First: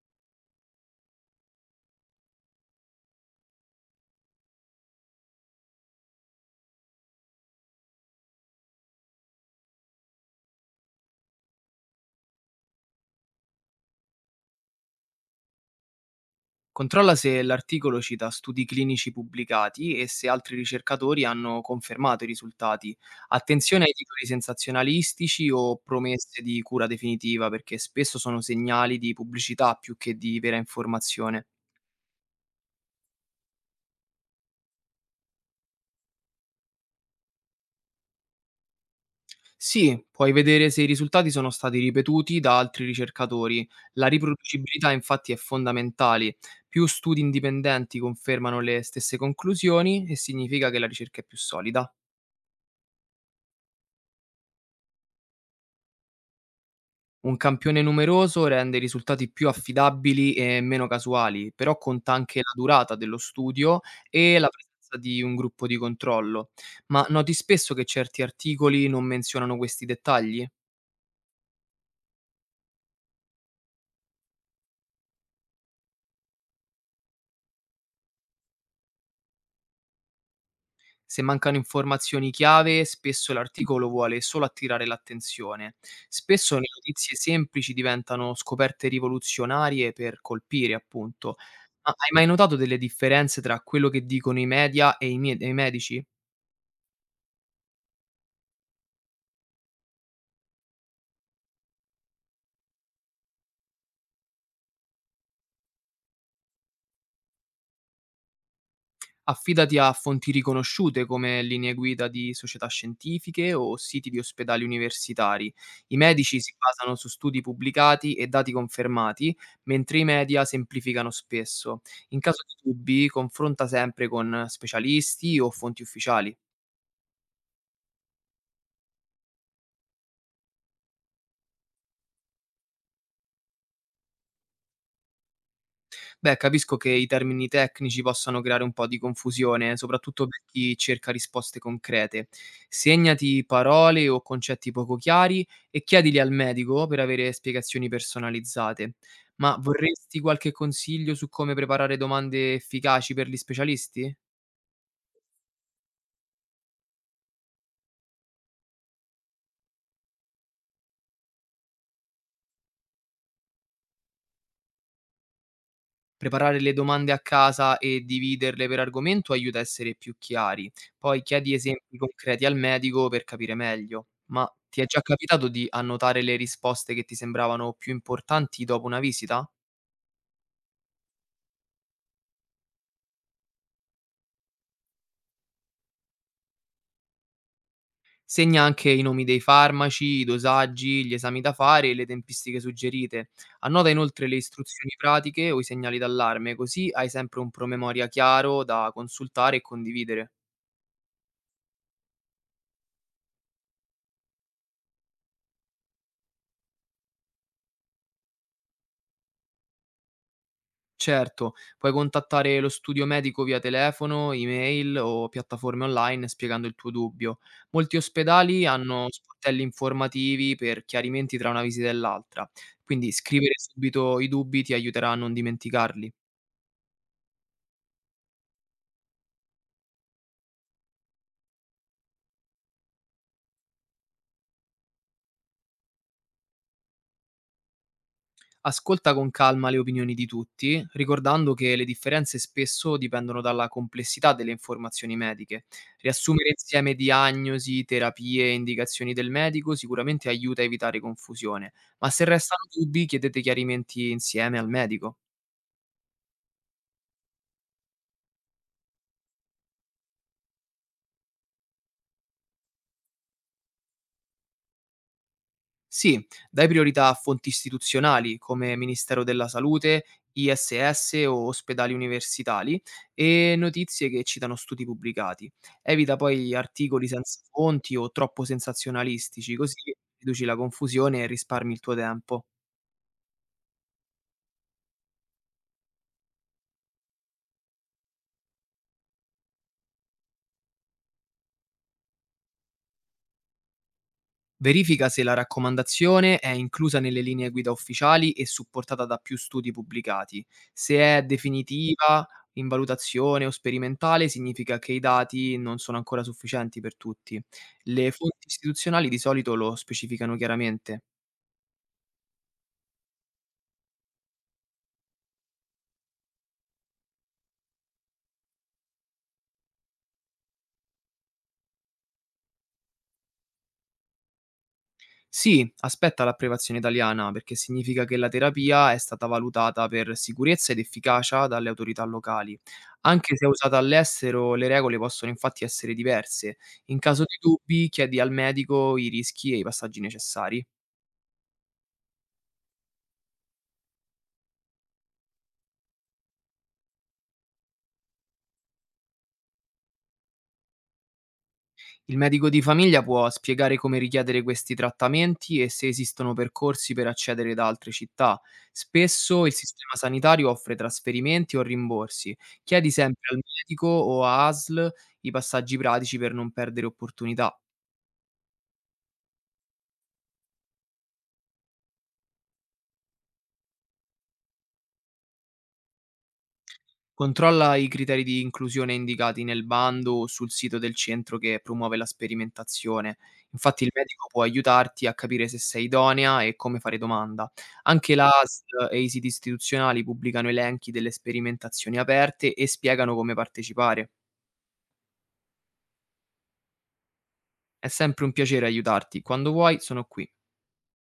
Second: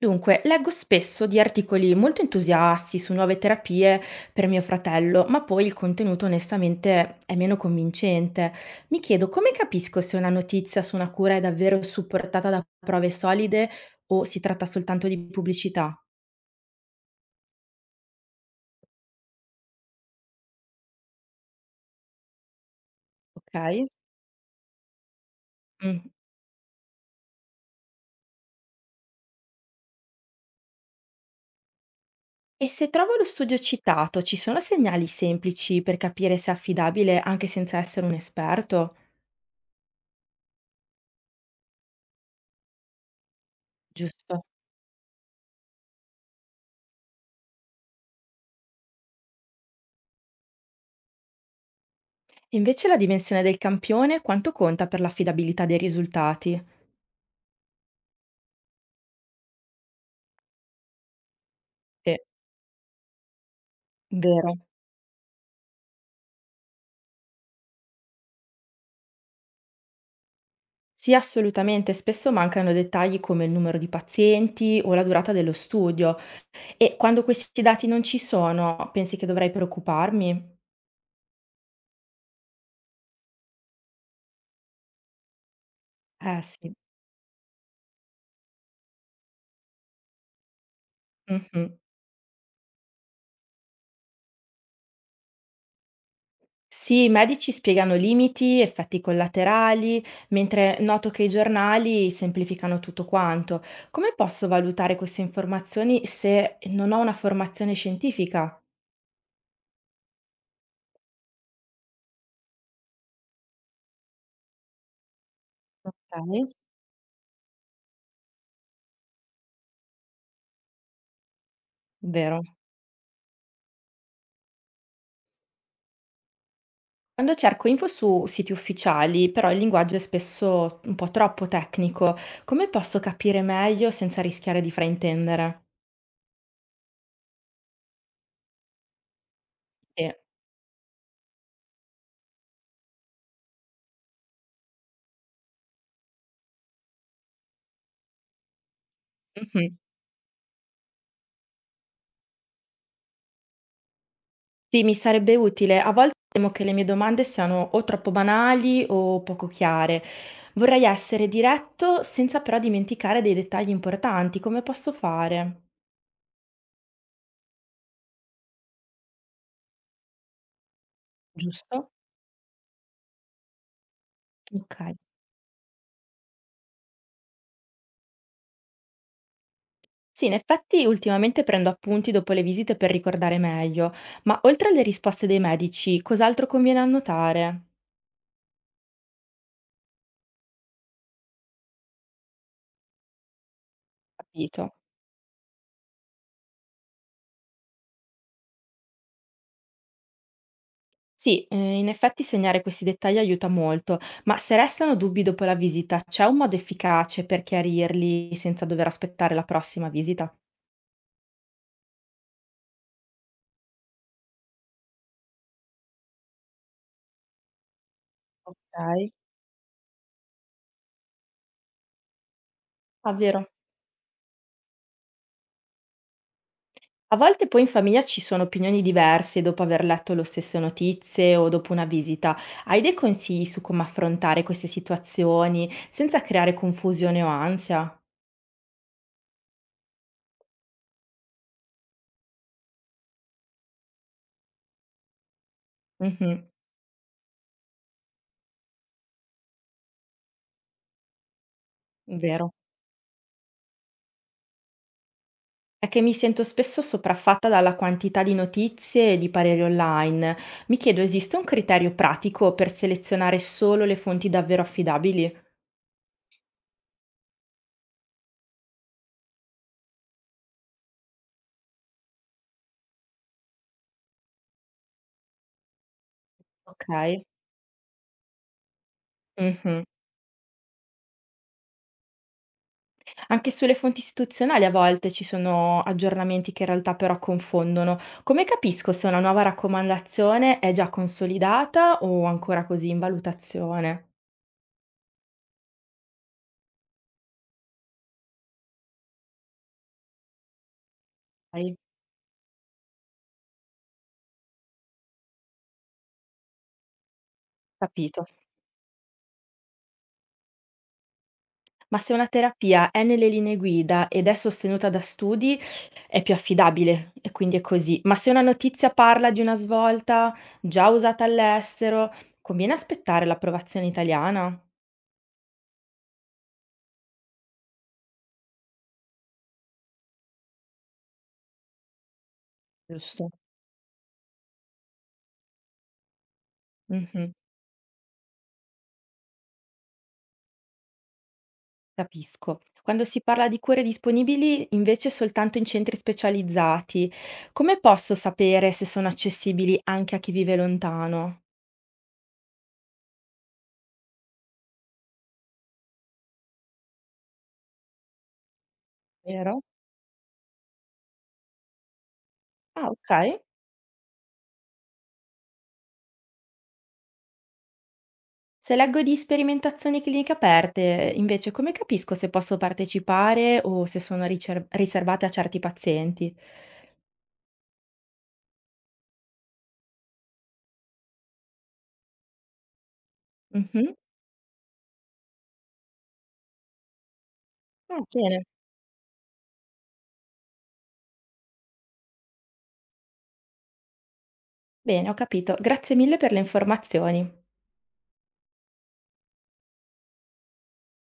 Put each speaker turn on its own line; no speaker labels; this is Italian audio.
Dunque, leggo spesso di articoli molto entusiasti su nuove terapie per mio fratello, ma poi il contenuto onestamente è meno convincente. Mi chiedo come capisco se una notizia su una cura è davvero supportata da prove solide o si tratta soltanto di pubblicità,
Controlla se l'articolo cita studi clinici pubblicati e se altri ricercatori hanno confermato i risultati. Attenzione
ok?
ai titoli sensazionalistici o
Mm.
promesse di cura definitiva, perché spesso sono segnali di pubblicità più che di vera informazione.
E se trovo lo studio citato, ci sono segnali semplici per capire se è affidabile anche senza essere un esperto?
Sì, puoi vedere se i risultati sono stati ripetuti da altri ricercatori. La
Giusto.
riproducibilità infatti è fondamentale. Più studi indipendenti confermano le stesse conclusioni e significa che la ricerca è più solida.
E invece la dimensione del campione quanto conta per l'affidabilità dei risultati?
Un campione numeroso rende i risultati più affidabili e meno casuali, però conta anche la durata dello studio e la
Vero.
presenza di un gruppo di controllo. Ma noti spesso che certi articoli non menzionano questi dettagli?
Sì, assolutamente. Spesso mancano dettagli come il numero di pazienti o la durata dello studio. E quando questi dati non ci sono, pensi che dovrei preoccuparmi?
Se mancano informazioni chiave, spesso l'articolo vuole solo attirare l'attenzione.
Eh
Spesso le
sì.
notizie semplici diventano scoperte rivoluzionarie per colpire, appunto.
Mhm.
Ma hai mai notato delle differenze tra quello che dicono i media e i medici?
Sì, i medici spiegano limiti, effetti collaterali, mentre noto che i giornali semplificano tutto quanto. Come posso valutare queste informazioni se non ho una formazione scientifica?
Affidati a fonti riconosciute come linee guida di società scientifiche o siti di ospedali universitari. I medici
Ok.
si basano su studi pubblicati e dati confermati, mentre i media semplificano spesso. In
Vero.
caso di dubbi, confronta sempre con specialisti o fonti ufficiali.
Quando cerco info su siti ufficiali, però il linguaggio è spesso un po' troppo tecnico, come posso capire meglio senza rischiare di fraintendere?
Beh, capisco che i termini tecnici possano creare un po' di confusione,
Sì.
soprattutto per chi cerca risposte concrete. Segnati parole o concetti poco chiari e chiedili al medico per avere spiegazioni personalizzate. Ma
Mhm.
vorresti qualche consiglio su come preparare domande efficaci per gli specialisti?
Sì, mi sarebbe utile. A volte temo che le mie domande siano o troppo banali o poco chiare. Vorrei essere diretto senza però dimenticare dei dettagli importanti. Come posso fare?
Preparare le domande a casa e dividerle per argomento aiuta a essere più chiari. Poi chiedi
Giusto?
esempi concreti al medico per capire meglio. Ma ti
Ok.
è già capitato di annotare le risposte che ti sembravano più importanti dopo una visita?
Sì, in effetti ultimamente prendo appunti dopo le visite per ricordare meglio, ma oltre alle risposte dei medici, cos'altro conviene annotare?
Segna anche i nomi dei farmaci, i dosaggi, gli esami da fare e le tempistiche suggerite. Annota inoltre le
Capito.
istruzioni pratiche o i segnali d'allarme, così hai sempre un promemoria chiaro da consultare e condividere.
Sì, in effetti segnare questi dettagli aiuta molto, ma se restano dubbi dopo la visita, c'è un modo efficace per chiarirli senza dover aspettare la prossima visita?
Certo, puoi contattare lo studio medico via telefono, email o piattaforme online spiegando il tuo dubbio. Molti ospedali hanno
Ok.
sportelli informativi per chiarimenti tra una visita e l'altra,
Ah,
quindi
vero.
scrivere subito i dubbi ti aiuterà a non dimenticarli.
A volte poi in famiglia ci sono opinioni diverse dopo aver letto lo stesso notizie o dopo una visita. Hai dei consigli su come affrontare queste situazioni senza creare confusione o ansia?
Ascolta con calma le opinioni di tutti, ricordando che le differenze spesso dipendono dalla complessità delle informazioni mediche.
Mh-mh,
Riassumere insieme diagnosi, terapie e indicazioni del medico sicuramente aiuta a evitare confusione, ma se
vero.
restano dubbi chiedete chiarimenti insieme al medico.
È che mi sento spesso sopraffatta dalla quantità di notizie e di pareri online. Mi chiedo, esiste un criterio pratico per selezionare solo le fonti davvero affidabili?
Sì, dai priorità a fonti istituzionali come Ministero della Salute, ISS o ospedali universitari e notizie che citano studi pubblicati. Evita poi articoli
Okay.
senza fonti o troppo sensazionalistici, così
Mh-mh.
riduci la confusione e risparmi il tuo tempo.
Anche sulle fonti istituzionali a volte ci sono aggiornamenti che in realtà però confondono. Come capisco se una nuova raccomandazione è già consolidata o ancora così in valutazione?
Verifica se la raccomandazione è inclusa nelle linee guida ufficiali e supportata da più studi pubblicati. Se è
Hai
definitiva, in valutazione o sperimentale, significa che i dati non sono ancora sufficienti per tutti. Le
capito?
fonti istituzionali di solito lo specificano chiaramente.
Ma se una terapia è nelle linee guida ed è sostenuta da studi, è più affidabile e quindi è così. Ma se una notizia parla di una svolta già usata all'estero, conviene aspettare l'approvazione italiana?
Sì, aspetta l'approvazione italiana, perché significa che la terapia è stata valutata per sicurezza ed efficacia dalle autorità locali.
Giusto.
Anche se usata all'estero, le regole possono infatti essere diverse. In caso
Mhm.
di dubbi, chiedi al medico i rischi e i passaggi necessari.
Capisco. Quando si parla di cure disponibili, invece, soltanto in centri specializzati, come posso sapere se sono accessibili anche a chi vive lontano?
Il medico di famiglia può spiegare come richiedere questi trattamenti e se esistono percorsi per accedere da altre città. Spesso il
Vero?
sistema sanitario offre trasferimenti o rimborsi.
Ah,
Chiedi
ok.
sempre al medico o a ASL i passaggi pratici per non perdere opportunità.
Se leggo di sperimentazioni cliniche aperte, invece, come capisco se posso partecipare o se sono riservate a certi pazienti?
Controlla i criteri di inclusione indicati nel bando o sul sito del centro che promuove la sperimentazione. Infatti il
Mhm.
medico può aiutarti a capire se sei idonea e come fare domanda.
Ah,
Anche la
bene,
ASL e i siti istituzionali pubblicano elenchi delle sperimentazioni aperte e spiegano come partecipare.
bene, ho capito. Grazie mille per le informazioni.
È sempre un piacere aiutarti. Quando vuoi, sono qui.